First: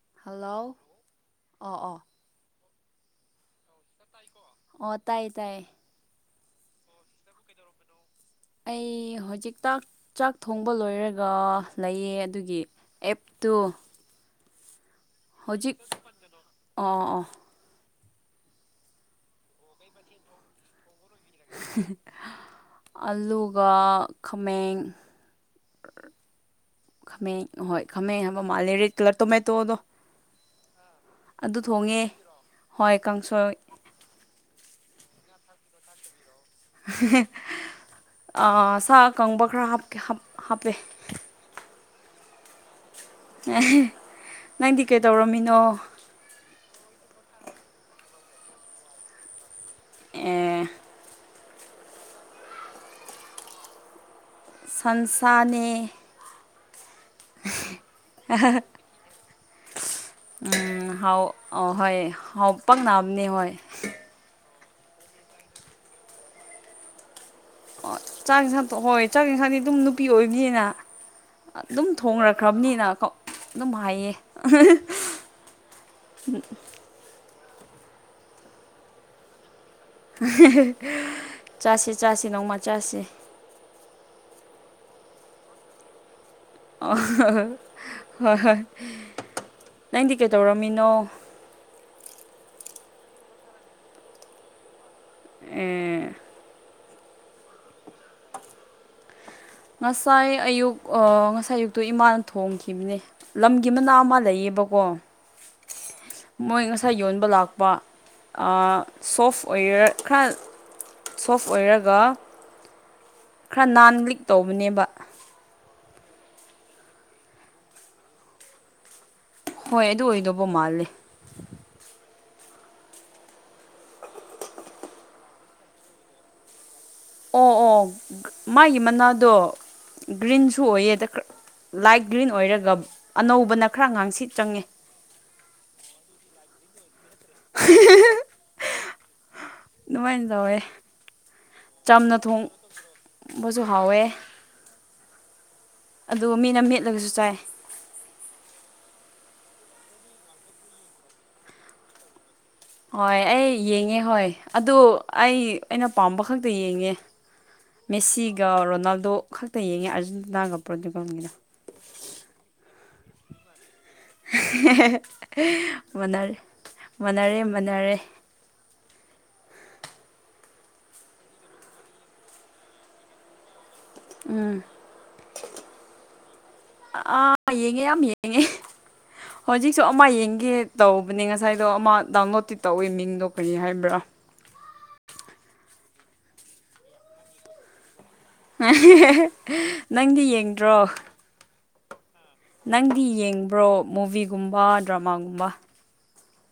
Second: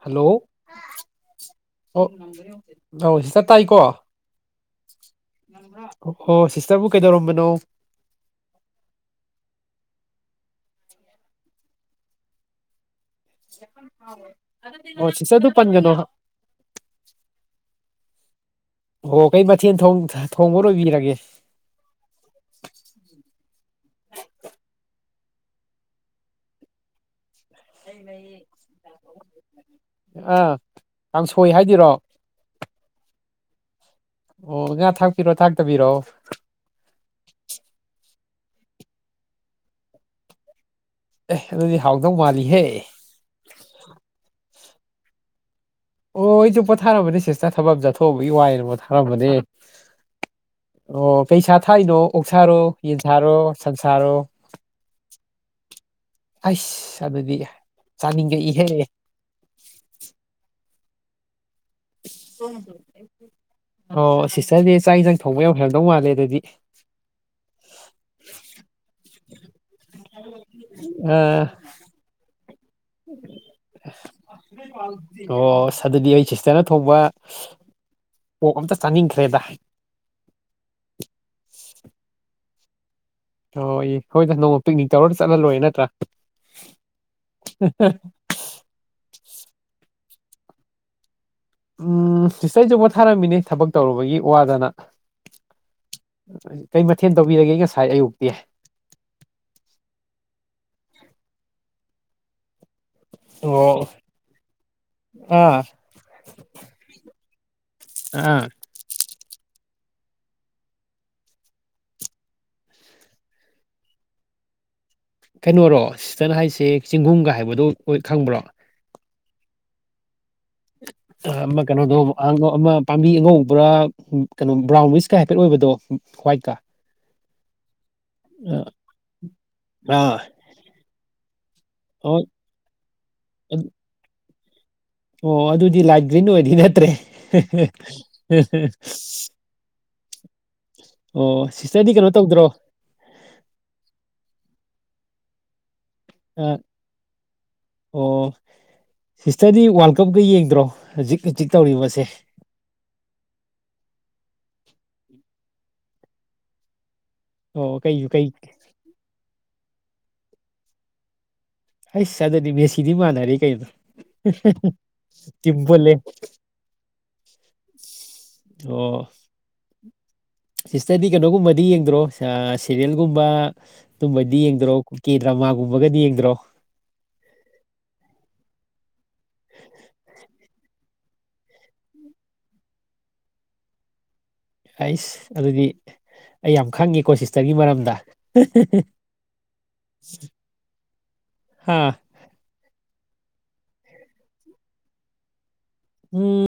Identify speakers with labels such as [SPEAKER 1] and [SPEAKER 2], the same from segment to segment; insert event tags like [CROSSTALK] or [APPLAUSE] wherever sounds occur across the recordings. [SPEAKER 1] hello
[SPEAKER 2] ꯑꯣ ꯑꯣ
[SPEAKER 1] ꯑꯣ ꯁꯤꯁ ꯇꯥꯏ
[SPEAKER 2] ꯑꯣ ꯇꯥꯏꯌꯦ ꯇꯥꯏꯌꯦ
[SPEAKER 1] ꯍꯣ ꯁꯤꯁꯇꯔꯕꯨ ꯀꯩꯗꯧꯔꯝꯕꯅꯣ
[SPEAKER 2] ꯑꯩ ꯍꯧꯖꯤꯛ ꯆꯥꯛ ꯊꯣꯡꯕ ꯂꯣꯏꯔꯒ ꯂꯩꯌꯦ ꯑꯗꯨꯒꯤ ꯑꯦꯞꯇꯨ
[SPEAKER 1] ꯑꯣ ꯁꯤ ꯁ ꯑꯗꯨ
[SPEAKER 2] ꯍꯧꯖꯤꯛ
[SPEAKER 1] ꯄꯒꯅꯣ ꯍꯥ
[SPEAKER 2] ꯑꯣ ꯑꯣ
[SPEAKER 1] ꯑꯣ ꯀꯩ ꯃꯊꯦꯜ ꯊꯣꯡꯕ ꯂꯣꯏꯕꯤꯔꯒꯦ
[SPEAKER 2] ꯑꯜꯂꯨꯒ ꯈꯥꯃꯦꯡ ꯈꯃꯥꯡ ꯍꯣꯏ ꯈꯃꯥꯡ ꯍꯥꯏꯕ ꯃꯥꯜꯂꯦ ꯔꯦꯠ ꯀꯂꯔ ꯇꯣꯃꯦ ꯇꯣꯗꯣ
[SPEAKER 1] ꯑꯥ ꯀꯥꯡꯁꯣꯏ
[SPEAKER 2] ꯑꯗꯨ ꯊꯣꯡꯉꯦ
[SPEAKER 1] ꯍꯥꯏꯗꯣꯏꯔꯣ
[SPEAKER 2] ꯍꯣꯏ ꯀꯥꯡꯁꯣꯏ
[SPEAKER 1] ꯑꯣ ꯉꯥ ꯊꯥꯛꯄꯤꯔꯣ ꯊꯥꯛꯇꯕꯤꯔꯣꯑꯣ
[SPEAKER 2] ꯑꯥ ꯁꯥ ꯑꯀꯪꯕ ꯈꯔ ꯍꯞ ꯍꯞ ꯍꯥꯞꯄꯦ
[SPEAKER 1] ꯑꯦꯗꯤ ꯍꯥꯎꯗꯥꯎ ꯃꯥꯔꯤ ꯍꯦ
[SPEAKER 2] ꯑꯦ ꯅꯪꯗꯤ ꯀꯩꯗꯧꯔꯝꯃꯤꯅꯣ
[SPEAKER 1] ꯑꯣ ꯑꯩꯁꯨ ꯄꯣꯊꯥꯔꯝꯕꯅꯦ ꯁꯤꯁꯇ ꯊꯕꯛ ꯑꯃ ꯆꯠꯊꯣꯛꯑꯕꯒꯤ ꯋꯥꯏꯅ ꯄꯣꯊꯥꯔꯝꯕꯅꯦ
[SPEAKER 2] ꯑꯦ
[SPEAKER 1] ꯑꯣ ꯀꯩ ꯁꯥ ꯊꯥꯛꯏꯅꯣ ꯑꯣꯛꯁꯥꯔꯣ ꯌꯦꯟ ꯁꯥꯥꯔꯣ ꯁꯟꯁꯥꯔꯣ
[SPEAKER 2] ꯁꯟꯁꯥꯅꯦ
[SPEAKER 1] ꯑꯁ ꯑꯗꯨꯗꯤ ꯆꯥꯅꯤꯡꯉꯦ ꯏꯍꯦ
[SPEAKER 2] ꯍꯥꯎ ꯍꯣꯏ ꯍꯥꯎ ꯄꯛꯑꯝꯅꯦ ꯍꯣꯏ
[SPEAKER 1] ꯅꯪꯗꯤ ꯆꯥꯛ ꯏꯟꯁꯥꯡ ꯊꯣꯡꯕ ꯌꯥꯝ ꯍꯩꯔꯝꯗꯧ ꯃꯥꯜꯂꯦ ꯑꯗꯨꯗꯤ
[SPEAKER 2] ꯑꯣ ꯆꯥꯛ ꯌꯦꯟꯁꯥꯡ ꯍꯣꯏ ꯆꯥꯛ ꯏꯟꯁꯥꯡꯗꯤ ꯑꯗꯨꯝ ꯅꯨꯄꯤ ꯑꯣꯏꯅꯤꯑꯅ
[SPEAKER 1] ꯑꯥ
[SPEAKER 2] ꯑꯗꯨꯝ ꯊꯣꯡꯂ
[SPEAKER 1] ꯑꯣ ꯑꯗꯨꯗꯤ ꯑꯩ ꯁꯤꯁꯇꯔꯅ ꯊꯣꯡꯕ ꯑꯣ ꯑꯝꯇ ꯆꯥꯅꯤꯡꯈ꯭ꯔꯦꯗ
[SPEAKER 2] ꯆꯥꯁꯦ
[SPEAKER 1] ꯍꯣꯏ ꯍꯣꯏꯗ ꯅꯣꯡꯃ ꯄꯤꯛꯅꯤꯛ ꯇꯧꯔ ꯆꯠꯍꯜꯂꯣꯏꯔꯦ ꯅꯠꯇ꯭ꯔꯥ
[SPEAKER 2] ꯑ ꯍꯣꯏ ꯍꯣꯏ ꯅꯪꯗꯤ ꯀꯩꯗꯧꯔꯝꯃꯤꯅꯣ
[SPEAKER 1] ꯎꯝ ꯁꯤꯇ ꯑꯩꯁꯨ ꯄ ꯊꯥꯔꯝꯃꯤꯅꯦ ꯊꯕꯛ ꯇꯧꯔꯨꯕꯒꯤ ꯋꯥꯗꯅ
[SPEAKER 2] ꯑꯦ
[SPEAKER 1] ꯀꯩ ꯃꯊꯦꯜ ꯇꯧꯕꯤꯔꯒꯦ ꯉꯁꯥꯏ ꯑꯌꯨꯛꯇꯤ
[SPEAKER 2] ꯑꯣ ꯏꯃꯥꯅ ꯊꯣꯡꯈꯤꯕꯅꯦ ꯂꯝꯒꯤ
[SPEAKER 1] ꯑꯣ
[SPEAKER 2] ꯃꯅꯥ ꯑꯃ ꯂꯩꯌꯦꯕꯀꯣ
[SPEAKER 1] ꯑꯥ
[SPEAKER 2] ꯃꯣꯏ ꯉꯁꯥꯏ ꯌꯣꯟꯕ ꯂꯥꯛꯄ
[SPEAKER 1] ꯑꯥ
[SPEAKER 2] ꯁꯣꯐꯋꯦꯌꯔ ꯈꯔ ꯁꯣꯐ ꯑꯣꯏꯔꯒ ꯈꯔ ꯅꯥꯟ ꯂꯤꯛ ꯇꯧꯕꯅꯦꯕ
[SPEAKER 1] ꯀꯩꯅꯣꯔꯣ ꯁꯤꯁꯇꯔ ꯍꯥꯏꯁꯦ ꯆꯤꯡꯒꯨꯝꯒ ꯍꯥꯏꯕꯗꯣ ꯑꯣꯏ ꯈꯪꯕ꯭ꯔꯣ
[SPEAKER 2] ꯍꯣꯏ ꯑꯗꯨ ꯑꯣꯏꯗꯧꯕ ꯃꯥꯜꯂꯦ
[SPEAKER 1] ꯥꯑꯥ ꯃꯥ ꯀꯩꯅꯣ ꯗꯣ ꯑꯥꯡ ꯑꯃ ꯄꯥꯝꯕꯤ ꯑꯉꯧꯕ꯭ꯔꯥ ꯀꯩꯅꯣ ꯕ꯭ꯔꯥꯎꯟ ꯋꯤꯁꯀ ꯍꯥꯏꯐꯦꯠ ꯑꯣꯏꯕꯗꯣ ꯋꯥꯏꯠꯀ
[SPEAKER 2] ꯑꯣ ꯑꯣ ꯃꯥꯒꯤ ꯃꯅꯥꯗꯣ
[SPEAKER 1] ꯑꯥ
[SPEAKER 2] ꯒ꯭ꯔꯤꯟꯁꯨ ꯑꯣꯏꯑꯦꯗ ꯂꯥꯏꯠ
[SPEAKER 1] ꯑꯣ
[SPEAKER 2] ꯒ꯭ꯔꯤꯟ ꯑꯣꯏꯔꯒ ꯑꯅꯧꯕꯅ ꯈꯔ ꯉꯥꯡꯁꯤꯜ ꯆꯪꯉꯦ
[SPEAKER 1] ꯑꯣ ꯑꯗꯨꯗꯤ ꯂꯥꯏꯠ ꯒ꯭ꯔꯤꯟ ꯑꯣꯏꯗꯤ ꯅꯠꯇ꯭ꯔꯦ
[SPEAKER 2] ꯑꯗꯨꯃꯥꯏꯅ ꯇꯧꯋꯦ
[SPEAKER 1] ꯑꯣ ꯁꯤꯁꯇꯔꯗꯤ ꯀꯩꯅꯣ
[SPEAKER 2] ꯆꯝꯅ ꯊꯣꯡ
[SPEAKER 1] ꯇꯧꯗ꯭ꯔꯣ
[SPEAKER 2] ꯕꯁꯨ ꯍꯥꯎꯋꯦ ꯑꯗꯨꯒ ꯃꯤꯅ ꯃꯦꯠꯂꯒꯁꯨ ꯆꯥꯏ
[SPEAKER 1] ꯁꯤꯁꯇ꯭ꯔꯗꯤ ꯋꯥꯔꯜ ꯀꯞꯀ ꯌꯦꯡꯗ꯭ꯔꯣ ꯍꯧꯖꯤꯛ ꯍꯧꯖꯤꯛ ꯇꯧꯔꯤꯕꯁꯦ
[SPEAKER 2] ꯍꯣꯏ ꯑꯩ ꯌꯦꯡꯉꯦ ꯍꯣꯏ ꯑꯗꯨ ꯑꯩ ꯑꯩꯅ ꯄꯥꯝꯕ ꯈꯛꯇ ꯌꯦꯡꯉꯦ
[SPEAKER 1] ꯑꯣ ꯀꯩ ꯀꯩ
[SPEAKER 2] ꯃꯦꯁꯤꯒ ꯔꯣꯅꯥꯜꯗꯣ ꯈꯛꯇ ꯌꯦꯡꯉꯦ ꯑꯥꯔꯖꯦꯟꯇꯤꯅꯥꯒ ꯄ꯭ꯔꯣꯇꯨꯀꯜꯒ
[SPEAKER 1] ꯍꯁ ꯑꯗꯨꯗꯤ ꯃꯦꯁꯤꯗꯤ ꯃꯥꯟꯅꯔꯦ ꯀꯩꯩꯅꯣ
[SPEAKER 2] ꯍꯦꯍꯦꯍꯦ
[SPEAKER 1] ꯄꯨꯜꯂꯦ
[SPEAKER 2] ꯃꯅꯥ ꯃꯅꯥꯔꯦ ꯃꯅꯥꯔꯦ
[SPEAKER 1] ꯑꯣ ꯁꯤꯁꯇ꯭ꯔꯗꯤ ꯀꯩꯅꯣꯒꯨꯝꯕꯗꯤ ꯌꯦꯡꯗ꯭ꯔꯣ ꯑ ꯁꯦꯔꯦꯜꯒꯨꯝꯕ ꯑꯗꯨꯝꯕꯩꯗꯤ
[SPEAKER 2] ꯎꯝ
[SPEAKER 1] ꯌꯦꯡꯗ꯭ꯔꯣ ꯀꯦ ꯗ꯭ꯔꯃꯥꯒꯨꯝꯕꯒꯗꯤ ꯌꯦꯡꯗ꯭ꯔꯣ
[SPEAKER 2] ꯑꯥ ꯌꯦꯡꯉꯦ ꯌꯥꯝ ꯌꯦꯡꯉꯦ ꯍꯧꯖꯤꯛꯁꯨ ꯑꯃ ꯌꯦꯡꯒꯦ ꯇꯧ ꯕꯅꯦ ꯉꯁꯥꯏꯗꯣ ꯑꯃ ꯗꯥꯎꯟꯂꯣꯗꯇꯤ ꯇꯧꯏ ꯃꯤꯡꯗꯣ ꯀꯔꯤ ꯍꯥꯏꯕ꯭ꯔꯥ
[SPEAKER 1] ꯍꯩꯁ ꯑꯗꯨꯗꯤ ꯑꯩ ꯌꯥꯝ ꯈꯪꯉꯦꯀꯣ ꯁꯤꯁꯇ꯭ꯔꯒꯤ ꯃꯔꯝꯗ
[SPEAKER 2] ꯅꯪꯗꯤ ꯌꯦꯡꯗ꯭ꯔꯣ
[SPEAKER 1] ꯍꯥꯥ
[SPEAKER 2] ꯅꯪꯗꯤ ꯌꯦꯡꯕ꯭ꯔꯣ ꯃꯨꯚꯤꯒꯨꯝꯕ ꯗ꯭ꯔꯃꯥꯒꯨꯝꯕ
[SPEAKER 1] ꯎꯝ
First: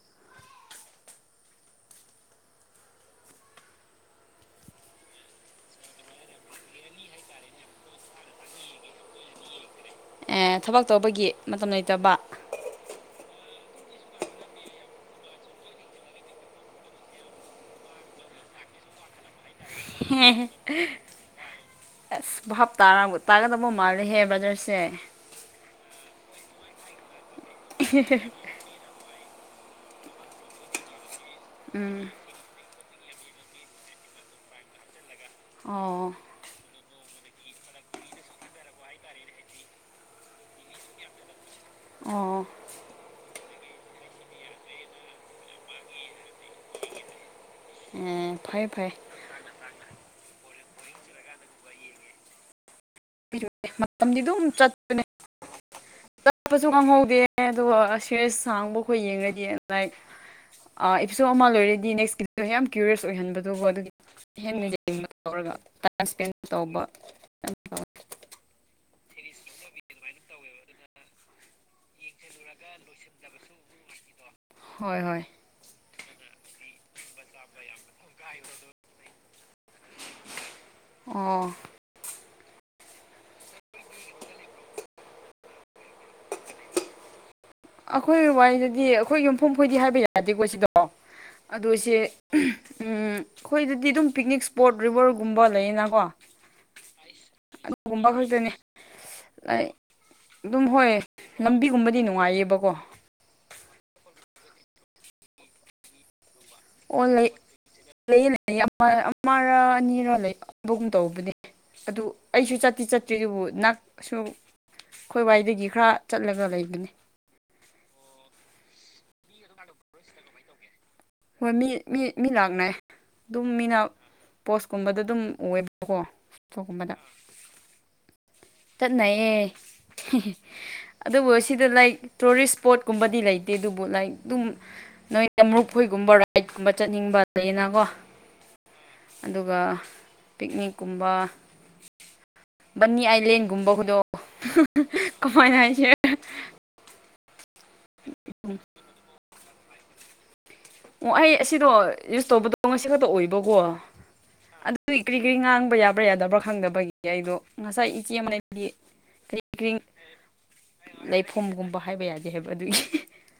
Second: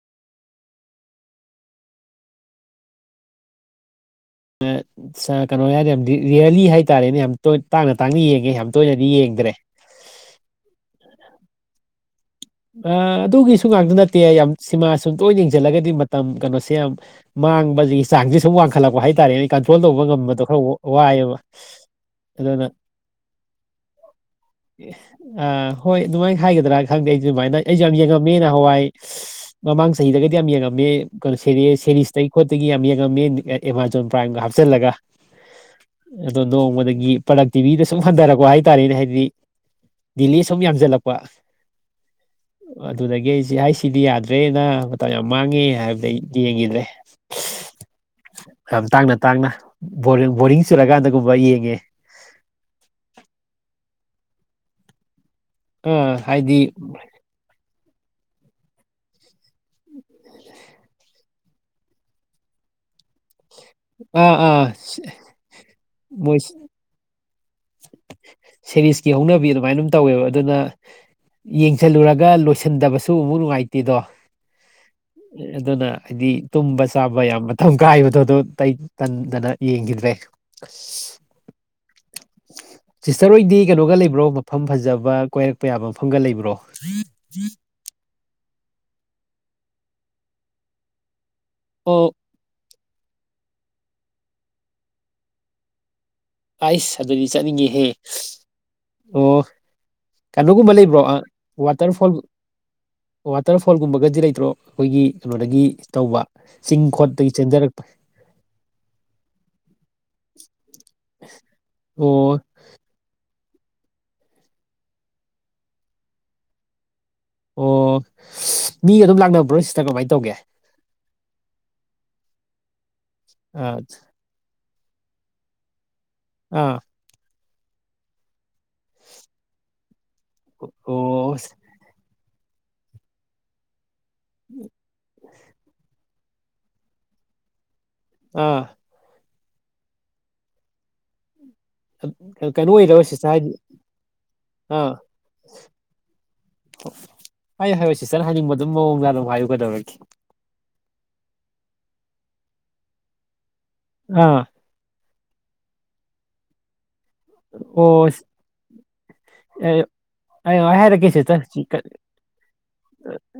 [SPEAKER 1] ꯑ ꯁ ꯀꯩꯅꯣ ꯍꯥꯏꯔꯗꯤ ꯌꯥꯝ ꯔꯤꯌꯔꯂꯤ ꯍꯥꯏꯇꯥꯔꯦꯅꯦ ꯌꯥꯝ ꯇꯥꯡꯅ ꯇꯥꯡꯅ ꯌꯦꯡꯉꯦ ꯌꯥꯝ ꯇꯣꯏꯅꯗꯤ ꯌꯦꯡ ꯗ꯭ꯔꯦ
[SPEAKER 2] ꯑꯦ ꯊꯕꯛ ꯇꯧꯕꯒꯤ ꯃꯇꯝ ꯂꯩꯇꯕ
[SPEAKER 1] ꯑꯥ ꯑꯗꯨꯒꯤꯁꯨ ꯉꯥꯛꯇ ꯅꯠꯇꯦ ꯌꯥꯝ ꯁꯤꯃꯥ ꯁꯨꯝ ꯇꯣꯏꯅ ꯌꯦꯡꯖꯤꯜꯂꯒꯗꯤ ꯃꯇꯝ ꯀꯩꯅꯣꯁꯦ ꯌꯥꯝ ꯃꯥꯡꯕꯖꯤꯒꯤ ꯆꯥꯡꯁꯦ ꯁꯨꯝ ꯋꯥꯡꯈꯠꯂꯛꯄ ꯍꯥꯏ ꯇꯥꯔꯦ ꯀꯟꯇ꯭ꯔꯣꯜ ꯇꯧꯕ ꯉꯝꯕꯗꯣ ꯈꯔ ꯋꯥꯏꯌꯦꯕ
[SPEAKER 2] ꯑꯁ
[SPEAKER 1] ꯑꯗꯨꯅ
[SPEAKER 2] ꯚꯥꯞ ꯇꯥꯔꯕ ꯇꯥꯒꯗꯕ ꯃꯥꯜꯂꯦꯍꯦ ꯕ꯭ꯔꯗꯔꯁꯦ
[SPEAKER 1] ꯑꯥ ꯍꯣꯏ ꯑꯗꯨꯃꯥꯏꯅ ꯍꯥꯏꯒꯗ꯭ꯔꯥ ꯈꯪꯗꯦ ꯑꯩꯁꯨ ꯑꯗꯨꯃꯥꯏꯅ ꯑꯩꯁꯨ ꯌꯥꯝ ꯌꯦꯡꯉꯝꯃꯦ ꯅꯍꯥꯟꯋꯥꯏ ꯁꯤ ꯃꯃꯥꯡ ꯆꯍꯤꯗꯒꯗꯤ ꯌꯥꯝ ꯌꯦꯡꯉꯝꯃꯦ ꯀꯩꯅꯣ
[SPEAKER 2] ꯎꯝ
[SPEAKER 1] ꯁꯦꯔꯤꯁꯇꯒꯤ ꯈꯣꯠꯇꯒꯤ ꯌꯥꯝ ꯌꯦꯡꯉꯝꯃꯦ ꯑꯦꯃꯥꯖꯣꯟ ꯄ꯭ꯔꯥꯏꯝꯒ ꯍꯥꯞꯆꯤꯜꯂꯒ
[SPEAKER 2] ꯑꯣ
[SPEAKER 1] ꯑꯗꯣ ꯅꯣꯡꯃꯗꯒꯤ ꯄ꯭ꯔꯗꯛꯇꯤꯚꯤꯗ ꯁꯨꯝ ꯍꯟꯊꯔꯛꯄ ꯍꯥꯏꯇꯥꯔꯦꯅꯦ ꯍꯥꯏꯗꯤ ꯗꯤꯜꯂꯦ ꯁꯨꯝ ꯌꯥꯝꯖꯤꯜꯂꯛꯄ
[SPEAKER 2] ꯑꯣ
[SPEAKER 1] ꯑꯗꯨꯗꯒꯤ ꯑꯩꯁꯤ ꯍꯥꯏ ꯁꯤꯗꯤ ꯌꯥꯗ꯭ꯔꯦꯅ ꯃꯇꯝ ꯌꯥꯝ ꯃꯥꯡꯉꯦ ꯍꯥꯏꯕꯗ ꯌꯦꯡꯈꯤꯗ꯭ꯔꯦ
[SPEAKER 2] ꯑꯦ ꯐꯩ
[SPEAKER 1] ꯌꯥꯝ
[SPEAKER 2] ꯐꯩ
[SPEAKER 1] ꯇꯥꯡꯅ ꯇꯥꯡꯅ ꯕꯣ ꯕꯣꯔꯤꯡ ꯆꯨꯔꯀꯥꯟꯗꯒꯨꯝꯕ ꯌꯦꯡꯉꯦ
[SPEAKER 2] ꯚꯝꯗꯤꯑꯣ ꯃꯇꯝꯗꯤ ꯑꯗꯨꯝ ꯆꯠꯄꯅꯦ
[SPEAKER 1] ꯑꯥ
[SPEAKER 2] ꯆꯠꯄꯁꯨ
[SPEAKER 1] ꯍꯥꯏꯗꯤ
[SPEAKER 2] ꯈꯪꯍꯧꯗꯦ ꯑꯗꯨꯒ ꯐꯔꯦꯁ ꯁꯥꯡꯕ ꯑꯩꯈꯣꯏ ꯌꯦꯡꯉꯗꯤ ꯂꯥꯏꯛ ꯑꯦꯄꯤꯁꯣꯠ ꯑꯃ ꯂꯣꯏꯔꯗꯤ ꯅꯦꯛꯁꯀꯤꯗꯣ ꯌꯥꯝ ꯀ꯭ꯌꯨꯔꯤꯌꯁ ꯑꯣꯏꯍꯟꯕꯗꯣꯕꯨ ꯑꯗꯨꯒꯤ
[SPEAKER 1] ꯑꯥ ꯑꯥ
[SPEAKER 2] ꯍꯦꯟꯅ ꯌꯦꯡꯕ ꯇꯧꯔꯒ ꯇꯥꯏꯝ ꯏꯁꯄꯦꯟ
[SPEAKER 1] ꯃꯣꯏ
[SPEAKER 2] ꯇꯧꯕ
[SPEAKER 1] ꯁꯦꯔꯤꯁꯀꯤ ꯍꯧꯅꯕꯤ ꯑꯗꯨꯃꯥꯏꯅ ꯑꯗꯨꯝ ꯇꯧꯋꯦꯕ ꯑꯗꯨꯅ ꯌꯦꯡ ꯖꯤꯜꯂꯨꯔꯒ ꯂꯣꯏꯁꯤꯟꯗꯕꯁꯨ ꯑꯃꯨꯛ ꯅꯨꯡꯉꯥꯏꯇꯦꯗꯣ
[SPEAKER 2] ꯍꯣꯏ ꯍꯣꯏ
[SPEAKER 1] ꯑꯗꯨꯅ ꯍꯥꯏꯗꯤ ꯇꯨꯝꯕ ꯆꯥꯕ ꯌꯥꯝ ꯃꯇꯝ ꯀꯥꯏꯕꯗꯣ ꯑꯗꯨ ꯇꯩꯇꯟꯗꯅ ꯌꯦꯡꯒꯤꯗ꯭ꯔꯦ
[SPEAKER 2] ꯑꯣ
[SPEAKER 1] [INAUDIBLE] ꯁꯤꯁꯇꯔ ꯍꯣꯏꯗꯤ ꯀꯩꯅꯣꯒ ꯂꯩꯕ꯭ꯔꯣ ꯃꯐꯝ ꯐꯖꯕ ꯀꯣꯏꯔꯛꯄ ꯌꯥꯕ ꯃꯐꯝꯒ ꯂꯩꯕ꯭ꯔꯣ
[SPEAKER 2] ꯑꯈꯣꯏ ꯋꯥꯏꯗꯗꯤ ꯑꯈꯣꯏ ꯌꯨꯝꯐꯝ ꯈꯣꯏꯗꯤ ꯍꯥꯏꯕ ꯌꯥꯗꯦꯀꯣ ꯁꯤꯗꯣ ꯑꯗꯨꯏꯁꯦ
[SPEAKER 1] ꯑꯣ
[SPEAKER 2] ꯎꯝ ꯑꯈꯣꯏꯗꯗꯤ ꯑꯗꯨꯝ ꯄꯤꯛꯅꯤꯛ ꯏꯁ꯭ꯄꯣꯠ ꯔꯤꯕ꯭ꯔꯒꯨꯝꯕ ꯂꯩꯌꯦꯅꯀꯣ
[SPEAKER 1] ꯑꯩꯁ ꯑꯗꯨꯗꯤ ꯆꯠꯅꯤꯡꯉꯦꯍꯦ
[SPEAKER 2] ꯑꯗꯨꯒꯨꯝꯕ ꯈꯛꯇꯅꯤ
[SPEAKER 1] ꯑꯣ
[SPEAKER 2] ꯂꯥꯏꯛ ꯑꯗꯨꯝ
[SPEAKER 1] ꯀꯩꯅꯣꯒꯨꯝꯕ
[SPEAKER 2] ꯍꯣꯏ
[SPEAKER 1] ꯂꯩꯕ꯭ꯔꯣ ꯑ
[SPEAKER 2] ꯂꯝꯕꯤꯒꯨꯝꯕꯗꯤ
[SPEAKER 1] ꯋꯥꯇ꯭ꯔꯐꯣꯜ
[SPEAKER 2] ꯅꯨꯡꯉꯥꯏꯌꯦꯕꯀꯣ
[SPEAKER 1] ꯋꯥꯇꯔꯐꯣꯜꯒꯨꯝꯕꯒꯗꯤ ꯂꯩꯇ꯭ꯔꯣ ꯑꯈꯣꯏꯒꯤ ꯀꯩꯅꯣꯗꯒꯤ ꯇꯧꯕ ꯆꯤꯡ
[SPEAKER 2] ꯑꯣ ꯂꯩ
[SPEAKER 1] ꯈꯣꯠꯇꯒꯤ ꯆꯦꯟꯗꯔꯛ
[SPEAKER 2] ꯂꯩꯌꯦ ꯂꯩꯌꯦ ꯑꯃꯔ ꯑꯃꯔ ꯑꯅꯤꯔ ꯂꯩꯕꯒꯨꯝ ꯇꯧꯕꯅꯦ ꯑꯗꯨ
[SPEAKER 1] ꯑꯣ
[SPEAKER 2] ꯑꯩꯁꯨ ꯆꯠ ꯆꯠꯇꯤ ꯆꯠꯇ꯭ꯔꯤ ꯑꯗꯨꯕꯨ ꯅꯛꯁꯨ ꯈꯣꯏꯋꯥꯏꯗꯒꯤ ꯈꯔ ꯆꯠꯂꯒ ꯂꯩꯕꯅꯤ
[SPEAKER 1] ꯑꯣ ꯃꯤ ꯑꯗꯨꯝ ꯂꯥꯛꯅꯕ꯭ꯔꯣ ꯁꯤꯁꯇꯔ ꯀꯃꯥꯏ ꯇꯧꯒꯦ
[SPEAKER 2] ꯍꯣꯏ ꯃꯤ ꯃꯤ ꯃꯤ ꯂꯥꯛꯅꯩ ꯑꯗꯨꯝ ꯃꯤꯅ
[SPEAKER 1] ꯑꯥ
[SPEAKER 2] ꯄꯣꯁꯀꯨꯝꯕꯗ ꯑꯗꯨꯝ ꯑꯣꯌꯦ ꯀꯣ
[SPEAKER 1] ꯑꯥ
[SPEAKER 2] ꯑꯗꯨꯒꯨꯝꯕꯗ ꯆꯠꯅꯩꯌꯦ ꯍꯦ ꯍꯦ ꯑꯗꯨꯕꯨ
[SPEAKER 1] ꯑꯣ
[SPEAKER 2] ꯁꯤꯗ ꯂꯩ ꯇꯨꯔꯤꯁ ꯁ꯭ꯄꯣꯠꯀꯨꯝꯕꯗꯤ ꯂꯩꯇꯦ ꯑꯗꯨꯕꯨ ꯂꯥꯏꯛ ꯑꯗꯨꯝ ꯅꯣꯏ ꯑꯃ꯭ꯔꯨꯛ ꯒꯨꯝꯕ ꯔꯥꯏꯠꯀꯨꯝꯕ ꯆꯠꯅꯤꯡꯕ ꯂꯩꯅꯀꯣ
[SPEAKER 1] ꯑꯥ
[SPEAKER 2] ꯑꯗꯨꯒ ꯄꯤꯛꯅꯤꯛꯀꯨꯝꯕ
[SPEAKER 1] ꯀꯩꯅꯣ
[SPEAKER 2] ꯕꯅꯤ
[SPEAKER 1] ꯑꯣꯏꯔꯕ ꯁꯤꯁꯇꯔ ꯍꯥꯏꯗꯤ
[SPEAKER 2] ꯑꯥꯏꯂꯦꯟꯒꯨꯝꯕ ꯈꯨꯗꯣ
[SPEAKER 1] ꯑꯥ
[SPEAKER 2] [UNINTELLIGIBLE] ꯀꯃꯥꯏꯅ ꯍꯥꯏꯁꯤꯔꯥ
[SPEAKER 1] ꯍꯥꯏꯌꯣ ꯍꯥꯏꯌꯣ ꯁꯤꯁꯇꯔꯅ ꯍꯥꯏꯅꯤꯡꯕ ꯑꯗꯨꯝ ꯃꯑꯣꯡꯗ ꯑꯗꯨꯝ ꯍꯥꯏꯌꯨ ꯀꯗꯧꯔꯒꯦ
[SPEAKER 2] ꯑꯣ ꯑꯩ ꯑꯁꯤꯗꯣ ꯌꯨꯁ ꯇꯧꯕꯗꯣ ꯉꯁꯤ ꯈꯛꯇ ꯑꯣꯏꯕꯀꯣ
[SPEAKER 1] ꯑꯥ
[SPEAKER 2] ꯀ꯭ꯔꯤ ꯀ꯭ꯔꯤ ꯉꯥꯡꯕ ꯌꯥꯕ꯭ꯔ ꯌꯥꯗꯕ꯭ꯔ ꯈꯪꯗꯕꯒꯤ ꯌꯥꯏꯗꯣ ꯉꯁꯥꯏ
[SPEAKER 1] ꯑꯣ
[SPEAKER 2] ꯏꯆꯦ ꯑꯃꯅꯗꯤ ꯀ꯭ꯔꯤ ꯀ꯭ꯔꯤꯡ
[SPEAKER 1] ꯑꯦ ꯑꯩ [UNINTELLIGIBLE] ꯍꯥꯏꯔꯛꯀꯦ ꯁꯤꯁꯇꯔ ꯁꯤ ꯀ
[SPEAKER 2] ꯍꯥꯏꯕ ꯑꯗꯨꯒꯤ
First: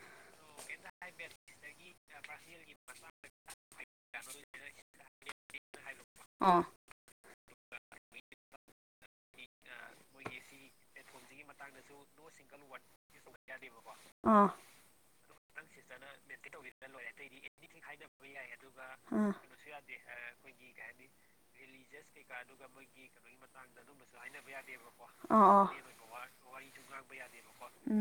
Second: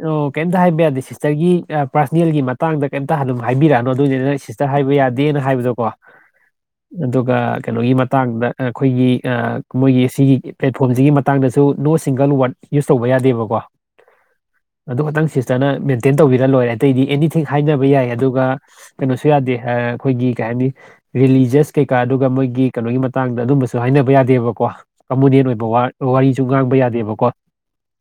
[SPEAKER 1] ꯑꯣ ꯀꯦꯝꯇ ꯍꯥꯏꯕ ꯌꯥꯗꯦ ꯁꯤꯁꯇꯔꯒꯤ ꯄꯥꯔꯁꯅꯦꯜꯒꯤ ꯃꯇꯥꯡꯗ ꯀꯦꯝꯇ ꯑꯗꯨꯝ ꯍꯥꯏꯕꯤꯔꯛꯑꯅꯣ ꯑꯗꯨꯗꯤ ꯅꯪ ꯁꯤꯁꯇꯔ ꯍꯥꯏꯕ ꯌꯥꯗꯦꯅ ꯍꯥꯏꯕꯗꯣ ꯀꯣ
[SPEAKER 2] ꯑꯥ
[SPEAKER 1] ꯑꯥ ꯀꯩꯅꯣꯒꯤ ꯃꯇꯥꯡꯗ ꯑꯥ ꯈꯣꯏꯒꯤ ꯑꯥ ꯃꯣꯏꯒꯤ ꯁꯤꯒꯤ ꯄ꯭ꯂꯦꯠꯐꯣꯝꯖꯤꯒꯤ ꯃꯇꯥꯡꯗꯁꯨ ꯅꯣ ꯁꯤꯡꯒꯜ ꯋꯥꯔꯗ ꯌꯨꯁ ꯇꯧꯕ ꯌꯥꯗꯦꯕꯀꯣ
[SPEAKER 2] ꯑꯥ
[SPEAKER 1] ꯑꯗꯨ ꯈꯇꯪ ꯁꯤꯁꯇꯔꯅ ꯃꯦꯟꯇꯦꯟ ꯇꯧꯕꯤꯔ ꯂꯣꯏꯔꯦ ꯑꯇꯩꯗꯤ ꯑꯦꯅꯤꯊꯤꯡ ꯍꯥꯏꯅꯕ ꯌꯥꯏ ꯑꯗꯨꯒ ꯀꯩꯅꯣꯁꯨ
[SPEAKER 2] ꯑꯥ
[SPEAKER 1] ꯌꯥꯗꯦ ꯑꯥ ꯑꯥ ꯑꯈꯣꯏꯒꯤ ꯀꯩ ꯍꯥꯏꯅꯤ ꯔꯦꯂꯤꯖꯤꯌꯁ ꯀꯩꯀꯥ ꯑꯗꯨꯒ ꯃꯣꯏꯒꯤ ꯀꯅꯣꯒꯤ ꯃꯇꯥꯡ ꯇꯥꯡꯗ ꯑꯗꯨꯝꯕꯁꯨ ꯍꯥꯏꯅꯕ ꯌꯥꯗꯦꯕꯀꯣ
[SPEAKER 2] ꯑꯥ
[SPEAKER 1] ꯀꯃꯨꯅꯦꯟ ꯑꯣꯏꯕ
[SPEAKER 2] ꯑꯥ
[SPEAKER 1] ꯋꯥꯔꯤꯖꯨ ꯉꯥꯡꯕ ꯌꯥꯗꯦꯕꯀꯣ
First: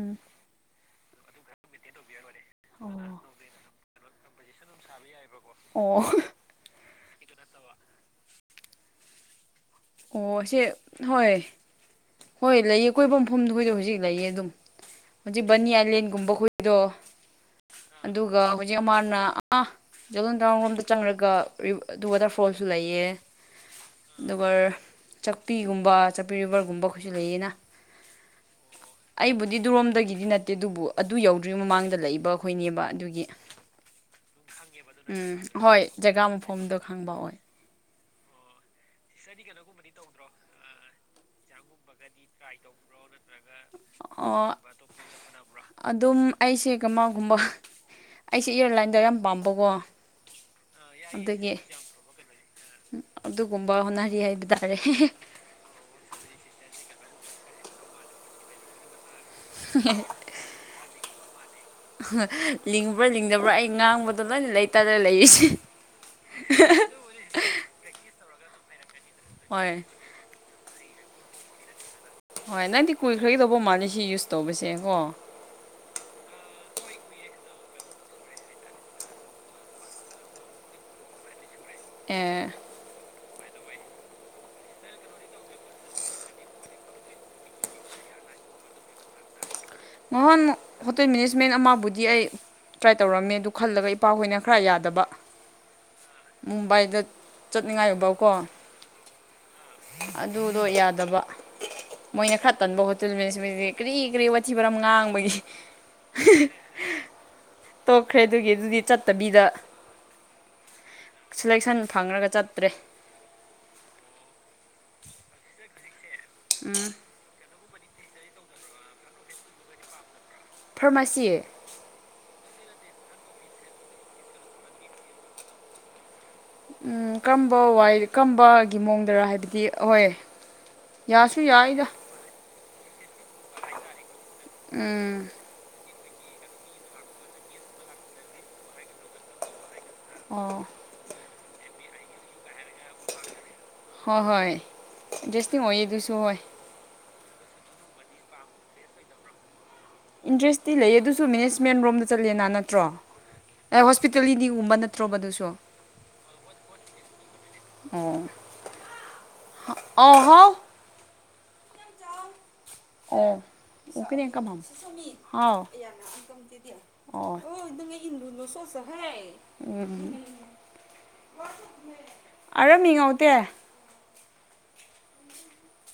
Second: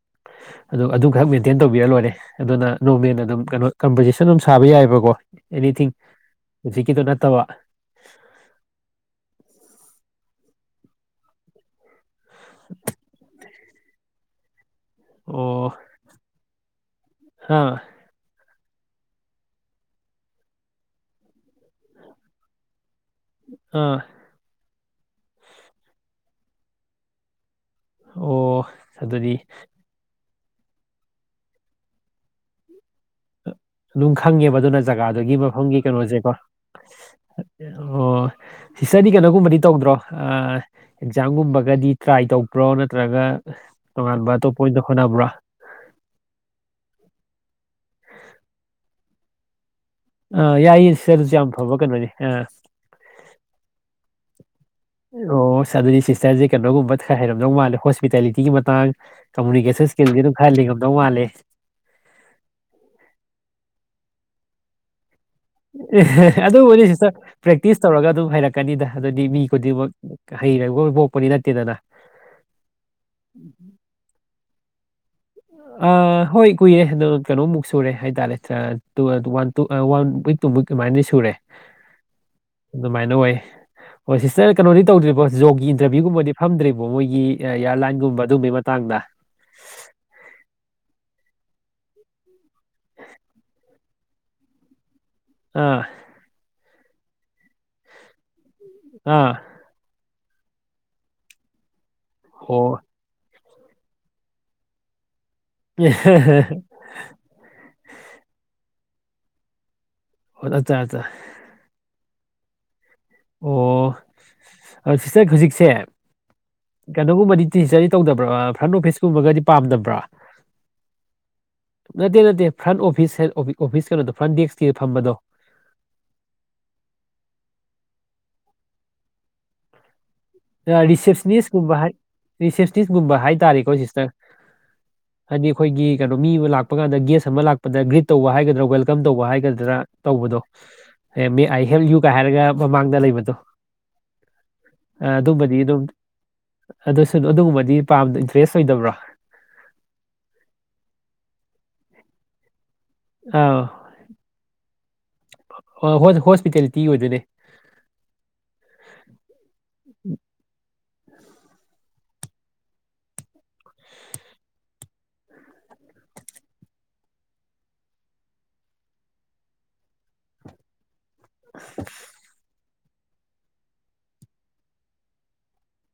[SPEAKER 2] [INAUDIBLE]
[SPEAKER 1] ꯑꯗꯨ ꯑꯗꯨꯈꯛ ꯃꯦꯟꯇꯦꯟ ꯇꯧꯕꯤꯔ ꯂꯣꯏꯔꯦ ꯑꯗꯨꯅ
[SPEAKER 2] ꯑꯣ
[SPEAKER 1] ꯅꯣꯔꯃꯦꯟ ꯑꯗꯨꯝ ꯀꯅꯣ ꯀꯝꯚꯔꯖꯦꯁꯟ ꯑꯗꯨꯝ ꯁꯥꯕ ꯌꯥꯏꯌꯦꯕꯀꯣ
[SPEAKER 2] ꯑꯣ [UNINTELLIGIBLE]
[SPEAKER 1] ꯍꯨꯖꯤꯛꯀꯤꯗꯣ ꯅꯠꯇꯕ
[SPEAKER 2] ꯑꯣ ꯁꯦ ꯍꯣꯏ ꯍꯣꯏ ꯂꯩꯌꯦ ꯀꯣꯏꯕ ꯃꯐꯝꯗꯣ ꯍꯧꯖꯤꯛ ꯂꯩꯌꯦ ꯑꯗꯨꯝ ꯍꯧꯖꯤꯛ ꯕꯅꯤ
[SPEAKER 1] ꯑꯣ
[SPEAKER 2] ꯑꯥꯏꯂꯦꯟꯒꯨꯝꯕ ꯈꯣꯏꯗꯣ
[SPEAKER 1] ꯑꯥ
[SPEAKER 2] ꯑꯗꯨꯒ ꯖꯤꯛ ꯑꯃꯥꯅ ꯑꯥ ꯖꯒꯟꯗꯥꯥꯎꯟꯔꯣꯝꯗ ꯆꯪꯔꯒ ꯑꯗꯨ ꯋꯥꯇꯔꯐꯣꯜꯁꯨ ꯂꯩꯌꯦ
[SPEAKER 1] ꯑꯥ
[SPEAKER 2] ꯆꯛꯄꯤꯒꯨꯝꯕ ꯆꯛꯄꯤ ꯔꯤꯚꯔꯒꯨꯝꯕꯈꯣꯏꯁꯨ ꯂꯩꯌꯦꯅ
[SPEAKER 1] ꯑꯣ ꯑꯗꯨꯗꯤ
[SPEAKER 2] ꯑꯩꯕꯨꯗꯤ ꯗꯨꯔꯣꯝꯗꯒꯤꯗꯤ ꯅꯠ ꯇꯦ ꯑꯗꯨꯕꯨ ꯑꯗꯨ ꯌꯧꯗ꯭ꯔꯤ ꯃꯃꯥꯡꯗ ꯂꯩꯕ ꯑꯩꯈꯣꯏꯅꯦꯕ ꯑꯗꯨꯒꯤ
[SPEAKER 1] ꯑꯗꯨꯝ ꯈꯪꯉꯦꯕ ꯑꯗꯨꯅ
[SPEAKER 2] ꯎꯝ
[SPEAKER 1] ꯖꯒꯥꯗꯨꯒꯤ ꯃꯐꯝꯒꯤ
[SPEAKER 2] ꯍꯣꯏ ꯖꯒꯥ
[SPEAKER 1] ꯀꯩꯅꯣꯖꯦꯀꯣ
[SPEAKER 2] ꯃꯐꯝꯗꯣ ꯈꯪꯕ ꯑꯣꯏ
[SPEAKER 1] ꯑꯣ ꯁꯤꯁꯇꯔꯗꯤ ꯀꯅꯣꯒꯨꯝꯕꯗꯤ ꯇꯧꯗ꯭ꯔꯣ ꯑꯥ ꯑꯦꯛꯖꯥꯝꯒꯨꯝꯕꯒꯗꯤ ꯇ꯭ꯔꯥꯏ ꯇꯧꯕ꯭ꯔꯣ ꯅꯠꯇ꯭ꯔꯒ ꯇꯣꯉꯥꯟꯕ
[SPEAKER 2] ꯑꯣ
[SPEAKER 1] ꯑꯇꯣꯞꯄ ꯑꯣꯏꯅ ꯍꯣꯠꯅꯕ꯭ꯔꯣ
[SPEAKER 2] ꯑꯗꯨꯝ ꯑꯩꯁꯦ ꯀꯃꯥꯒꯨꯝꯕ ꯑꯩꯁꯦ ꯏꯌꯔꯂꯥꯏꯟꯗ ꯌꯥꯝ ꯄꯥꯝꯕꯀꯣ
[SPEAKER 1] ꯑ ꯌꯥꯏꯌꯦ ꯁꯤꯁꯇꯔ ꯑꯗꯨꯁꯨ ꯌꯥꯝ
[SPEAKER 2] ꯑꯗꯨꯒꯤ
[SPEAKER 1] ꯐꯕ ꯀꯩꯅꯣꯅꯤ ꯑꯥ
[SPEAKER 2] ꯑꯗꯨꯒꯨꯝꯕ ꯍꯣꯠꯅꯔꯤ ꯍꯥꯏꯕ ꯇꯥꯔꯦ
[SPEAKER 1] ꯂꯣꯁ ꯑꯗꯨꯗꯤ ꯁꯤꯁꯇꯔꯁꯦ ꯀꯅꯣꯒꯨꯝꯕ ꯈꯔ ꯍꯩꯔꯝꯗꯧ ꯃꯥꯜꯂꯦ ꯍꯣꯁꯄꯤꯇꯥꯂꯤꯇꯤꯒꯤ ꯃꯇꯥꯡ ꯀꯃꯨꯅꯤꯀꯦꯁꯟ ꯁ꯭ꯀꯤꯜꯗꯤ ꯑꯗꯨꯝ ꯈꯔ ꯂꯤꯡꯉꯝꯗꯧ ꯃꯥꯜꯂꯦ
[SPEAKER 2] ꯂꯤꯡꯕ꯭ꯔꯥ ꯂꯤꯡꯗꯕ꯭ꯔꯥ ꯑꯩ ꯉꯥꯡꯕꯗꯣ ꯂꯣꯏꯅ ꯂꯩꯇꯔ ꯂꯩꯔꯤꯁꯦ
[SPEAKER 1] ꯑꯦ ꯍꯦ ꯍꯦ ꯑꯗꯨꯕꯨꯗꯤ ꯁꯤꯁꯇꯔ ꯄ꯭ꯔꯦꯛꯇꯤꯁ ꯇꯧꯔꯒ ꯑꯗꯨꯝ ꯍꯩꯔꯛꯀꯅꯤꯗ ꯑꯗꯨꯗꯤ ꯃꯤ
[SPEAKER 2] ꯍꯣꯏ
[SPEAKER 1] ꯈꯨꯗꯤꯡꯃꯛ ꯍꯩꯔꯒ ꯄꯣꯛꯄꯗꯤ ꯅꯠꯇꯦꯗꯅ
[SPEAKER 2] ꯍꯣꯏ ꯅꯪꯗꯤ ꯀꯨꯏꯈ꯭ꯔꯒꯩ ꯇꯧꯕ ꯃꯥꯜꯂꯦ ꯁꯤ ꯌꯨꯁ ꯇꯧꯕꯁꯦ ꯉꯣ
[SPEAKER 1] ꯑꯥ ꯍꯣꯏ ꯀꯨꯏꯔꯦ ꯑꯗꯣ ꯀꯅꯣꯃꯨꯛ ꯁꯨꯔꯦ ꯍꯥꯏꯇꯥꯔꯦ two one two one week two week ꯑꯃꯥꯏꯅꯗꯤ ꯁꯨꯔꯦ
[SPEAKER 2] ꯑꯦ
[SPEAKER 1] ꯑꯗꯨꯃꯥꯏꯅ ꯑꯣꯏ
[SPEAKER 2] [UNINTELLIGIBLE]
[SPEAKER 1] ꯍꯣꯏ ꯁꯤꯁꯇꯔ ꯀꯩꯅꯣꯗꯤ ꯇꯧꯗ꯭ꯔꯤꯕꯣ ꯖꯣꯕꯒꯤ ꯏꯟꯇꯔꯚꯤꯌꯨꯒꯨꯝꯕꯗꯤ ꯐꯝꯗ꯭ꯔꯤꯕꯣ ꯃꯣꯏꯒꯤ ꯏꯌꯔꯂꯥꯏꯟꯒꯨꯝꯕ ꯑꯗꯨꯝꯕꯒꯤ ꯃꯇꯥꯡꯗ
[SPEAKER 2] ꯅꯍꯥꯟꯃꯨꯛ ꯍꯣꯇꯦꯜ ꯃꯦꯅꯦꯖꯃꯦꯟ ꯑꯃꯕꯨꯗꯤ ꯑꯩ ꯇ꯭ꯔꯥꯏ ꯇꯧꯔꯝꯃꯦ ꯑꯗꯨ ꯈꯜꯂꯒ ꯏꯄꯥꯍꯣꯏꯅ ꯈꯔ ꯌꯥꯗꯕ
[SPEAKER 1] ꯑꯥ
[SPEAKER 2] ꯃꯨꯝꯕꯥꯏꯗ ꯆꯠꯅꯤꯡꯉꯥꯏꯕꯧꯀꯣ
[SPEAKER 1] ꯑꯥ
[SPEAKER 2] ꯑꯗꯨꯗꯣ ꯌꯥꯗꯕ ꯃꯣꯏꯅ ꯈꯔ
[SPEAKER 1] ꯑꯣ ꯑꯣ,
[SPEAKER 2] ꯇꯟꯕ ꯍꯣꯇꯦꯜ ꯃꯦꯅꯦꯖꯃꯦꯟꯖꯦ ꯀ꯭ꯔꯤ ꯀ꯭ꯔꯤ ꯋꯩꯩ ꯋꯥꯊꯤ ꯋꯥꯔꯝ ꯉꯥꯡꯕꯒꯤ
[SPEAKER 1] ꯑꯠꯆꯥ
[SPEAKER 2] [UNINTELLIGIBLE] ꯇꯣꯛꯈ꯭ꯔꯦ ꯑꯗꯨꯒꯤ ꯑꯗꯨꯗꯤ ꯆꯠ ꯇꯕꯤꯗ
[SPEAKER 1] ꯍꯣꯠ ꯑꯠꯆꯥ ꯑꯆꯥ
[SPEAKER 2] ꯐꯪꯔꯒ ꯆꯠꯇ꯭ꯔꯦ
[SPEAKER 1] ꯑꯣ ꯑ ꯁꯤꯁꯇꯔ ꯍꯨꯖꯤꯛꯁꯦ
[SPEAKER 2] ꯎꯝ
[SPEAKER 1] ꯀꯅꯣꯒꯨꯝꯕꯗꯤ [UNINTELLIGIBLE] ꯇꯧꯗꯕ꯭ꯔꯥ ꯐ꯭ꯔꯟ ꯑꯣꯐꯤꯁꯀꯨꯝꯕꯒꯗꯤ ꯄꯥꯝꯗꯕ꯭ꯔꯥ
[SPEAKER 2] ꯐꯔꯃꯥꯁꯤ
[SPEAKER 1] ꯅꯠꯇꯦ ꯅꯠꯇꯦ ꯐ꯭ꯔꯟ ꯑꯣꯐꯤꯁ ꯑꯣꯐꯤꯁ ꯀꯩꯅꯣꯗꯣ ꯐ꯭ꯔꯟ ꯗꯦꯛꯁꯀꯤ ꯐꯝꯕꯗꯣ
[SPEAKER 2] ꯎꯝ ꯀꯔꯝꯕ ꯋꯥꯏ ꯀꯔꯝꯕꯒꯤ ꯃꯑꯣꯡꯗꯔ ꯍꯥꯏꯕꯗꯤ ꯍꯣꯏ ꯌꯥꯁꯨ
[SPEAKER 1] ꯔꯤꯁꯦꯞꯁꯅꯤꯁꯀꯨꯝꯕ
[SPEAKER 2] ꯌꯥꯏꯗ
[SPEAKER 1] ꯍꯥꯏ ꯔꯤꯁꯦꯞꯁꯅꯤꯁꯀꯨꯝꯕ ꯍꯥꯏꯇꯥꯔꯦꯀꯣ ꯁꯤꯁꯇꯔ
[SPEAKER 2] ꯎꯝ
[SPEAKER 1] ꯍꯥꯏꯗꯤ ꯑꯈꯣꯏꯒꯤ ꯀꯩꯅꯣ ꯃꯤ ꯑꯃ ꯂꯥꯛꯄ ꯀꯥꯟꯗ ꯒꯦꯁ ꯑꯃ ꯂꯥꯛꯄꯗ ꯒ꯭ꯔꯤꯠ ꯇꯧꯕ ꯍꯥꯏꯒꯗ꯭ꯔꯥ ꯋꯦꯜꯀꯝ ꯇꯧꯕ ꯍꯥꯏꯒꯗ꯭ꯔꯥ ꯇꯧꯕꯗꯣ
[SPEAKER 2] ꯑꯣ
[SPEAKER 1] ꯑꯦ ꯃꯦ ꯑꯥꯏ ꯍꯦꯜꯞ ꯌꯨꯒ ꯍꯥꯏꯔꯒ ꯃꯃꯥꯡꯗ ꯂꯩꯕꯗꯣ
[SPEAKER 2] ꯍꯣ ꯍꯣꯏ
[SPEAKER 1] ꯑꯗꯨꯝꯕꯗꯤ
[SPEAKER 2] ꯏꯟꯇꯔꯦꯁꯇꯤꯡ
[SPEAKER 1] ꯑꯗꯨꯝ
[SPEAKER 2] ꯑꯣꯏꯌꯦ ꯑꯗꯨꯁꯨ ꯍꯣꯏ
[SPEAKER 1] ꯑꯗꯨꯁꯨ ꯑꯗꯨꯒꯨꯝꯕꯗꯤ ꯄꯥꯝ ꯏꯟꯇꯔꯦꯁ ꯑꯣꯏꯗꯕ꯭ꯔꯥ
[SPEAKER 2] ꯏꯟꯇ꯭ꯔꯦꯁꯇꯤ ꯂꯩ ꯑꯗꯨꯁꯨ ꯃꯦꯅꯦꯖꯃꯦꯟ ꯔꯣꯝꯗ ꯆꯠꯂꯦꯅꯥ ꯅ ꯅꯠꯇ꯭ꯔꯣ
[SPEAKER 1] ꯑꯥ
[SPEAKER 2] ꯑꯦ ꯍꯣꯁꯄꯤꯇꯥꯜꯂꯤꯇꯤꯒꯨꯝꯕ ꯅꯠꯇ꯭ꯔꯣ ꯃꯗꯨꯁꯨ
[SPEAKER 1] ꯍꯣꯁꯄꯤꯇꯦꯂꯤꯇꯤ ꯑꯣꯏꯗꯣꯏꯅꯦ
[SPEAKER 2] ꯎꯝ ꯑꯣ ꯍꯥꯎ ꯑꯣ [UNINTELLIGIBLE] [UNINTELLIGIBLE] [UNINTELLIGIBLE]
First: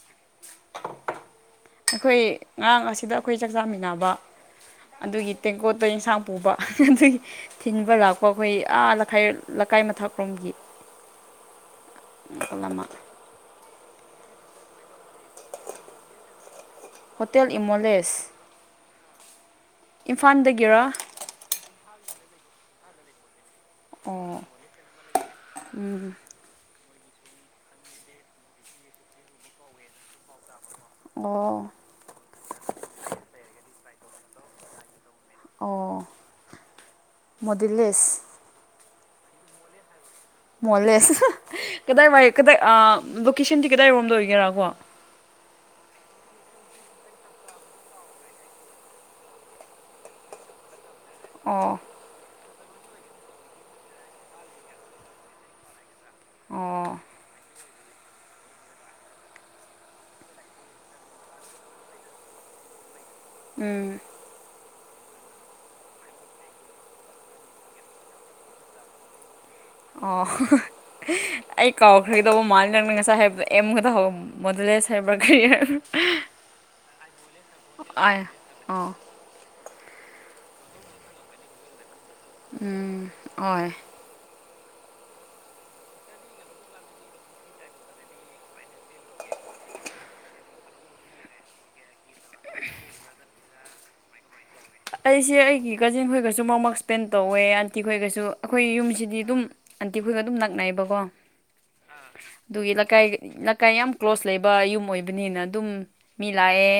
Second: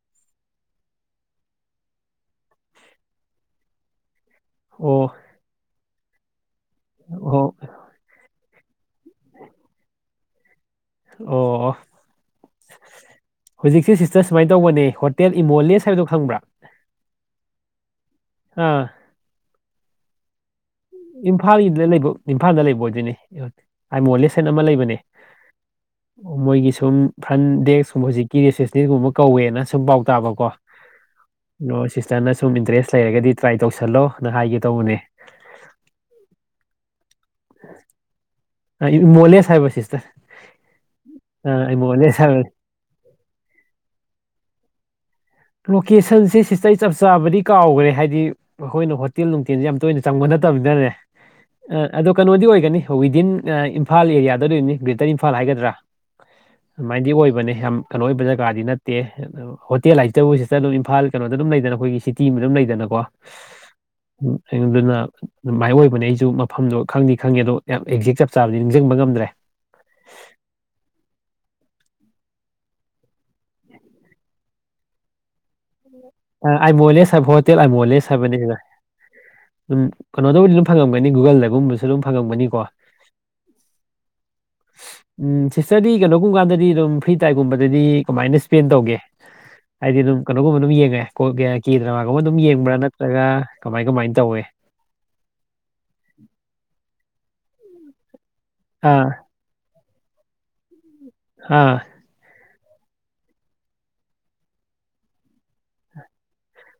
[SPEAKER 2] ꯑꯈꯣꯏ ꯉꯔꯥꯡ ꯑꯁꯤꯗ ꯑꯈꯣꯏ ꯆꯥꯛꯆꯥꯃꯤꯟꯅꯕ
[SPEAKER 1] ꯑꯣ
[SPEAKER 2] ꯑꯗꯨꯒꯤ ꯇꯦꯡꯀꯣꯠꯇꯣ ꯏꯟꯁꯥꯡ ꯄꯨꯕ ꯑꯗꯨꯒꯤ
[SPEAKER 1] ꯑꯣ
[SPEAKER 2] ꯊꯤꯟꯕ ꯂꯥꯛꯄ ꯑꯈꯣꯏ ꯑꯥ ꯈꯥꯏ ꯂꯩꯀꯥꯏ ꯃꯊꯛꯔꯣꯝꯒꯤ
[SPEAKER 1] ꯑꯣ
[SPEAKER 2] ꯃꯈꯜ ꯑꯃ
[SPEAKER 1] ꯍꯧꯖꯤꯛꯁꯦ ꯁꯤꯁꯇꯔ ꯁꯨꯃꯥꯏꯅ ꯇꯧꯕꯅꯦ ꯍꯣꯇꯦꯜ ꯏꯃꯣꯂꯦꯁ ꯍꯥꯏꯕꯗꯣ ꯈꯪꯕ꯭ꯔꯥ
[SPEAKER 2] ꯍꯣꯇꯦꯜ ꯏꯃꯣꯂꯦꯁ
[SPEAKER 1] ꯑꯥ
[SPEAKER 2] ꯏꯝꯐꯥꯜꯗꯒꯤꯔꯥ
[SPEAKER 1] ꯏꯝꯐꯥꯜꯒꯤꯗ ꯂꯩꯕ ꯏꯝꯐꯥꯜꯗ ꯂꯩꯕ ꯑꯣꯏꯗꯣꯏꯅꯦ
[SPEAKER 2] ꯑꯣ
[SPEAKER 1] ꯑꯥꯏꯃꯣꯂꯦꯁꯅ ꯑꯃ ꯂꯩꯕꯅꯦ
[SPEAKER 2] ꯎꯝ
[SPEAKER 1] ꯃꯣꯏꯒꯤ ꯁꯨꯝ ꯐ꯭ꯔꯟ ꯗꯦꯛꯁꯀꯨꯝꯕ ꯍꯧꯖꯤꯛꯀꯤ ꯔꯤꯁꯦꯞꯁꯅꯤꯁꯒꯨꯝꯕ ꯀꯧꯋꯦꯅ ꯁꯨꯝ ꯄꯥꯎ ꯇꯥꯕꯀꯣ
[SPEAKER 2] ꯑꯣ
[SPEAKER 1] ꯑꯗꯣ ꯁꯤꯁꯇꯔꯅ ꯁꯨꯝ ꯏꯟꯇꯔꯦꯁ ꯂꯩꯔꯒꯗꯤ ꯇ꯭ꯔꯥꯏ ꯇꯧꯁꯜꯂꯣꯅ ꯍꯥꯏꯒꯦ ꯇꯧꯕꯅꯦ
[SPEAKER 2] ꯑꯣ ꯃꯣꯗꯤꯂꯤꯁ
[SPEAKER 1] ꯑꯥ ꯏꯃꯣꯂꯦꯁ ꯍꯥꯏꯕ ꯁꯤꯁꯇꯔ
[SPEAKER 2] ꯃꯣꯂꯦꯁ
[SPEAKER 1] ꯑꯥ ꯏꯃꯣꯂꯦꯁ
[SPEAKER 2] ꯀꯗꯥꯏꯋꯥꯏ
[SPEAKER 1] ꯍꯥꯏꯕ
[SPEAKER 2] ꯀꯗꯥꯏ ꯑꯥ ꯂꯣꯀꯦꯁꯟꯗꯤ ꯀꯗꯥꯏꯔꯣꯝꯗ ꯑꯣꯏꯒꯦꯔꯥ ꯀꯣ
[SPEAKER 1] ꯂꯣꯀꯦꯁꯟꯁꯦ ꯁꯤꯁꯇ ꯆꯞ ꯆꯥꯕꯗꯤ ꯀꯥꯎꯈ꯭ꯔꯦ ꯍꯥꯏꯗꯤ ꯑꯩꯈꯣꯏꯅ ꯍꯣꯇꯦꯜ ꯅꯨꯡꯇꯦꯜꯁꯦ ꯌꯥꯝ ꯇꯣꯏꯅ ꯆꯪꯕ ꯅꯠꯇ ꯇꯝꯅꯤꯅꯅꯦ
[SPEAKER 2] ꯑꯣ
[SPEAKER 1] ꯑꯗꯣ ꯀꯩꯅꯣꯗꯤ ꯑꯣꯏꯒꯅꯤ ꯋꯤꯗꯤꯟ ꯏꯝꯐꯥꯜ ꯑꯦꯔꯤꯌꯥꯗꯗꯤ ꯑꯣꯏꯅꯤ ꯒ꯭ꯔꯦꯇꯔ ꯏꯝꯐꯥꯜ ꯍꯥꯏꯒꯗ꯭ꯔꯥ
[SPEAKER 2] ꯑꯣ
[SPEAKER 1] ꯑꯗꯨꯃꯥꯏꯅꯗꯤ ꯑꯣꯏꯕꯅꯦ ꯌꯥꯝ ꯀꯩꯅꯣ ꯑꯣꯏꯕ ꯖꯒꯥꯗꯤ ꯅꯠꯇꯦ ꯑꯗꯣ ꯍꯣꯇꯦꯜ ꯍꯥꯏ ꯑꯗꯨꯕꯨ ꯁꯤꯁꯇꯔ ꯑꯗꯨꯝ ꯏꯝꯐꯥꯜ ꯀꯩꯅꯣꯗ ꯑꯗꯨꯝ ꯂꯩꯗꯅ ꯑꯈꯣꯏꯒꯤ ꯁꯤꯇꯤꯗ ꯑꯗꯨꯝ ꯂꯩꯗꯅꯀꯣ
[SPEAKER 2] ꯎꯝ
[SPEAKER 1] ꯎ ꯑꯗꯨꯅ ꯑꯗꯨ ꯃꯥꯏ ꯑꯣꯏꯕꯅꯦ ꯑꯩꯁꯨ ꯃꯐꯝꯗꯣ ꯈꯪꯗꯤ ꯈꯪꯉꯦ ꯑꯗꯣ ꯌꯥꯝ ꯑꯦꯛꯖꯦꯛ ꯆꯞ ꯆꯥꯕꯗꯤ ꯅꯤꯡꯁꯤꯡꯕ ꯉꯝꯗ꯭ꯔꯦ
[SPEAKER 2] ꯑꯣ ꯑꯩ ꯀꯥꯎꯈ꯭ꯔꯒꯦꯗꯧꯕ ꯃꯥꯜꯜꯂꯤ ꯅꯪꯅ ꯉꯁꯥꯏ ꯍꯥꯏ ꯑꯦꯝ ꯈꯛꯇ ꯃꯗꯨꯂꯦꯁ ꯍꯥꯏꯕꯔ ꯀꯔꯤꯌꯔ
[SPEAKER 1] ꯑꯥ ꯑꯩ ꯃꯣꯂꯦ ꯁꯕ ꯍꯣꯇꯦꯜ ꯑꯩ ꯃꯣꯂꯦ
[SPEAKER 2] ꯑꯥꯏ
[SPEAKER 1] ꯁꯕꯅꯤꯅ
[SPEAKER 2] ꯑꯣ
[SPEAKER 1] ꯎꯝ ꯀꯩꯅꯣꯗꯕꯨꯗꯤ ꯑꯗꯨꯝ ꯐꯪꯉꯝꯒꯅꯤ ꯒꯨꯒꯜꯗꯒꯨꯝꯕꯁꯨ ꯑꯗꯨꯝ ꯐꯪꯉꯝꯒꯅꯤꯀꯣ
[SPEAKER 2] ꯎꯝ ꯍꯣꯏ
[SPEAKER 1] ꯎꯝ ꯁꯤꯁꯇꯔꯗꯤ ꯀꯩꯅꯣꯒꯨꯝꯕ ꯀꯥꯟꯗꯗꯤ ꯑꯗꯨꯝ ꯐ꯭ꯔꯤ ꯇꯥꯏꯝꯒꯨꯝꯕꯗꯗꯤ ꯀꯃꯥꯏꯅ ꯏꯁꯄꯦꯟ ꯇꯧꯒꯦ ꯍꯥꯏꯗꯤ ꯑꯗꯨꯝ ꯀꯩꯅꯣꯒꯨꯝꯕ ꯑꯗꯨꯝ ꯌꯦꯡꯉꯦ ꯀꯦ ꯗ꯭ꯔꯃꯥꯒꯨꯝꯕ ꯑꯗꯨꯝ ꯌꯦꯡꯕ꯭ꯔꯥ ꯅꯠꯇ꯭ꯔꯒ ꯀꯃꯥꯏ ꯀꯃꯥꯏꯅ ꯇꯧꯏ
[SPEAKER 2] ꯑꯩꯁꯦ ꯑꯩꯒꯤ ꯀꯥꯖꯤꯟ ꯈꯣꯏꯒꯁꯨ ꯃꯛ ꯃꯛ ꯁ꯭ꯄꯦꯟ ꯇꯧꯋꯦ ꯑꯟꯇꯤ ꯈꯣꯏꯒꯁꯨ ꯑꯈꯣꯏ
[SPEAKER 1] ꯑꯥ
[SPEAKER 2] ꯌꯨꯝꯁꯤꯗꯤ ꯑꯗꯨꯝ ꯑꯟꯇꯤ ꯈꯣꯏꯒ ꯑꯗꯨꯝ ꯅꯛꯅꯩꯌꯦꯕꯀꯣ
[SPEAKER 1] ꯍꯥ
[SPEAKER 2] ꯑꯗꯨꯒꯤ ꯂꯩꯀꯥꯏ ꯂꯩꯀꯥꯏ ꯌꯥꯝ ꯀ꯭ꯂꯣꯖ ꯂꯩꯕ ꯌꯨꯝ ꯑꯣꯏꯕꯅꯤꯅ ꯑꯗꯨꯝ ꯃꯤ ꯂꯥꯛꯑꯦ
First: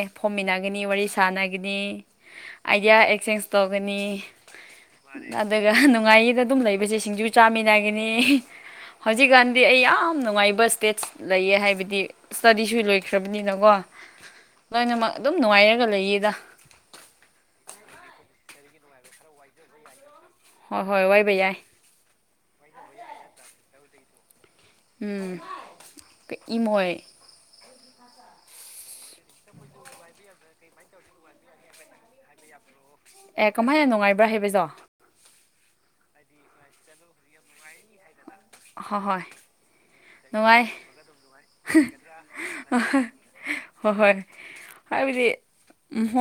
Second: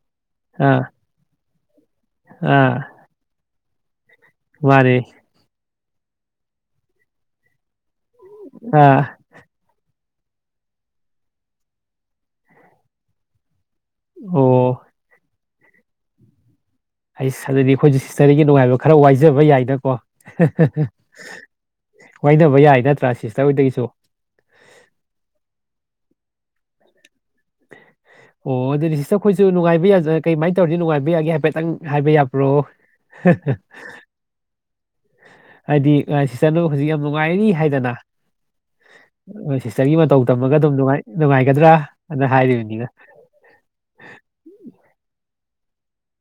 [SPEAKER 1] ꯑꯥ
[SPEAKER 2] ꯐꯣꯝꯃꯤꯟꯅꯒꯅꯤ ꯋꯥꯔꯤ ꯁꯥꯟꯅꯒꯅꯤ ꯑꯥꯏꯗꯤꯌꯥ ꯑꯦꯛꯆꯦꯟꯖ ꯇꯧꯒꯅꯤ
[SPEAKER 1] ꯋꯥꯔꯦ
[SPEAKER 2] ꯑꯗꯨꯒ ꯅꯨꯡꯉꯥꯏꯌꯦꯗ ꯑꯗꯨꯝ ꯂꯩꯕꯁꯦ ꯁꯤꯡꯖꯨ ꯆꯥꯃꯤꯟꯅꯒꯅꯤ
[SPEAKER 1] ꯑꯥ
[SPEAKER 2] ꯍꯧꯖꯤꯛꯀꯥꯟꯗꯤ ꯑꯩ ꯌꯥꯝ ꯅꯨꯡꯉꯥꯏꯕ ꯁ꯭ꯇꯦꯠꯁ ꯂꯩꯌꯦ ꯍꯥꯏꯕꯗꯤ ꯁ꯭ꯇꯗꯤꯁꯨ ꯂꯣꯏꯈ꯭ꯔꯕꯅꯤꯅꯀꯣ
[SPEAKER 1] ꯑꯣ
[SPEAKER 2] ꯂꯣꯏꯅꯃꯛ ꯑꯗꯨꯝ ꯅꯨꯡꯉꯥꯏꯔꯒ ꯂꯩꯌꯦꯗ
[SPEAKER 1] ꯍꯩꯁ ꯑꯗꯨꯗꯤ ꯑꯩꯈꯣꯏꯁꯨ ꯍꯤꯁꯇꯔꯒꯤ ꯅꯨꯡꯉꯥꯏꯕ ꯈꯔ ꯋꯥꯏꯖꯕ ꯌꯥꯏꯅꯀꯣ
[SPEAKER 2] ꯍꯣꯏ ꯍꯣꯏ ꯋꯥꯏꯕ ꯌꯥꯏ
[SPEAKER 1] ꯋꯥꯏꯅꯕ ꯌꯥꯏ ꯅꯠꯇ꯭ꯔ ꯁꯤꯁꯇꯔ ꯍꯣꯏꯗꯒꯤꯁꯨ
[SPEAKER 2] ꯎꯝ ꯏꯃꯣꯏ
[SPEAKER 1] ꯑꯣ ꯑꯗꯨꯗꯤ ꯁꯤꯁꯇꯔ ꯈꯣꯏꯁꯨ ꯅꯨꯡꯉꯥꯏꯕ ꯌꯥꯖ ꯀꯩ ꯃꯥꯏꯅ ꯇꯧꯔꯤꯗꯤ ꯅꯨꯡꯉꯥꯏꯕ ꯌꯥꯒꯦ ꯍꯥꯏꯐꯦꯠꯇꯪ ꯍꯥꯏꯕ ꯌꯥꯕ꯭ꯔꯣ
[SPEAKER 2] ꯑꯦ ꯀꯃꯥꯏꯅ ꯅꯨꯡꯉꯥꯏꯕ꯭ꯔ ꯍꯩꯕꯖꯣ
[SPEAKER 1] ꯍꯥꯏꯗꯤ ꯁꯤꯁꯇꯔꯗꯣ ꯍꯧꯖꯤꯛ ꯌꯥꯝ ꯅꯨꯡꯉꯥꯏꯔꯤ ꯍꯥꯏꯗꯅ
[SPEAKER 2] [INAUDIBLE]
[SPEAKER 1] ꯍꯣꯏ ꯁꯤꯁꯇꯔꯒꯤ ꯃꯇꯧ ꯇꯝꯃꯒ
[SPEAKER 2] ꯅꯨꯡꯉꯥꯏ
[SPEAKER 1] ꯑꯗꯨꯝ ꯅꯨꯡꯉꯥꯏꯒꯗ꯭ꯔꯅ ꯍꯥꯏꯔꯤꯕꯅꯤꯗ
[SPEAKER 2] ꯍꯣꯏ ꯍꯣꯏ ꯍꯥꯏꯕꯗꯤ ꯎꯝꯍꯣꯏ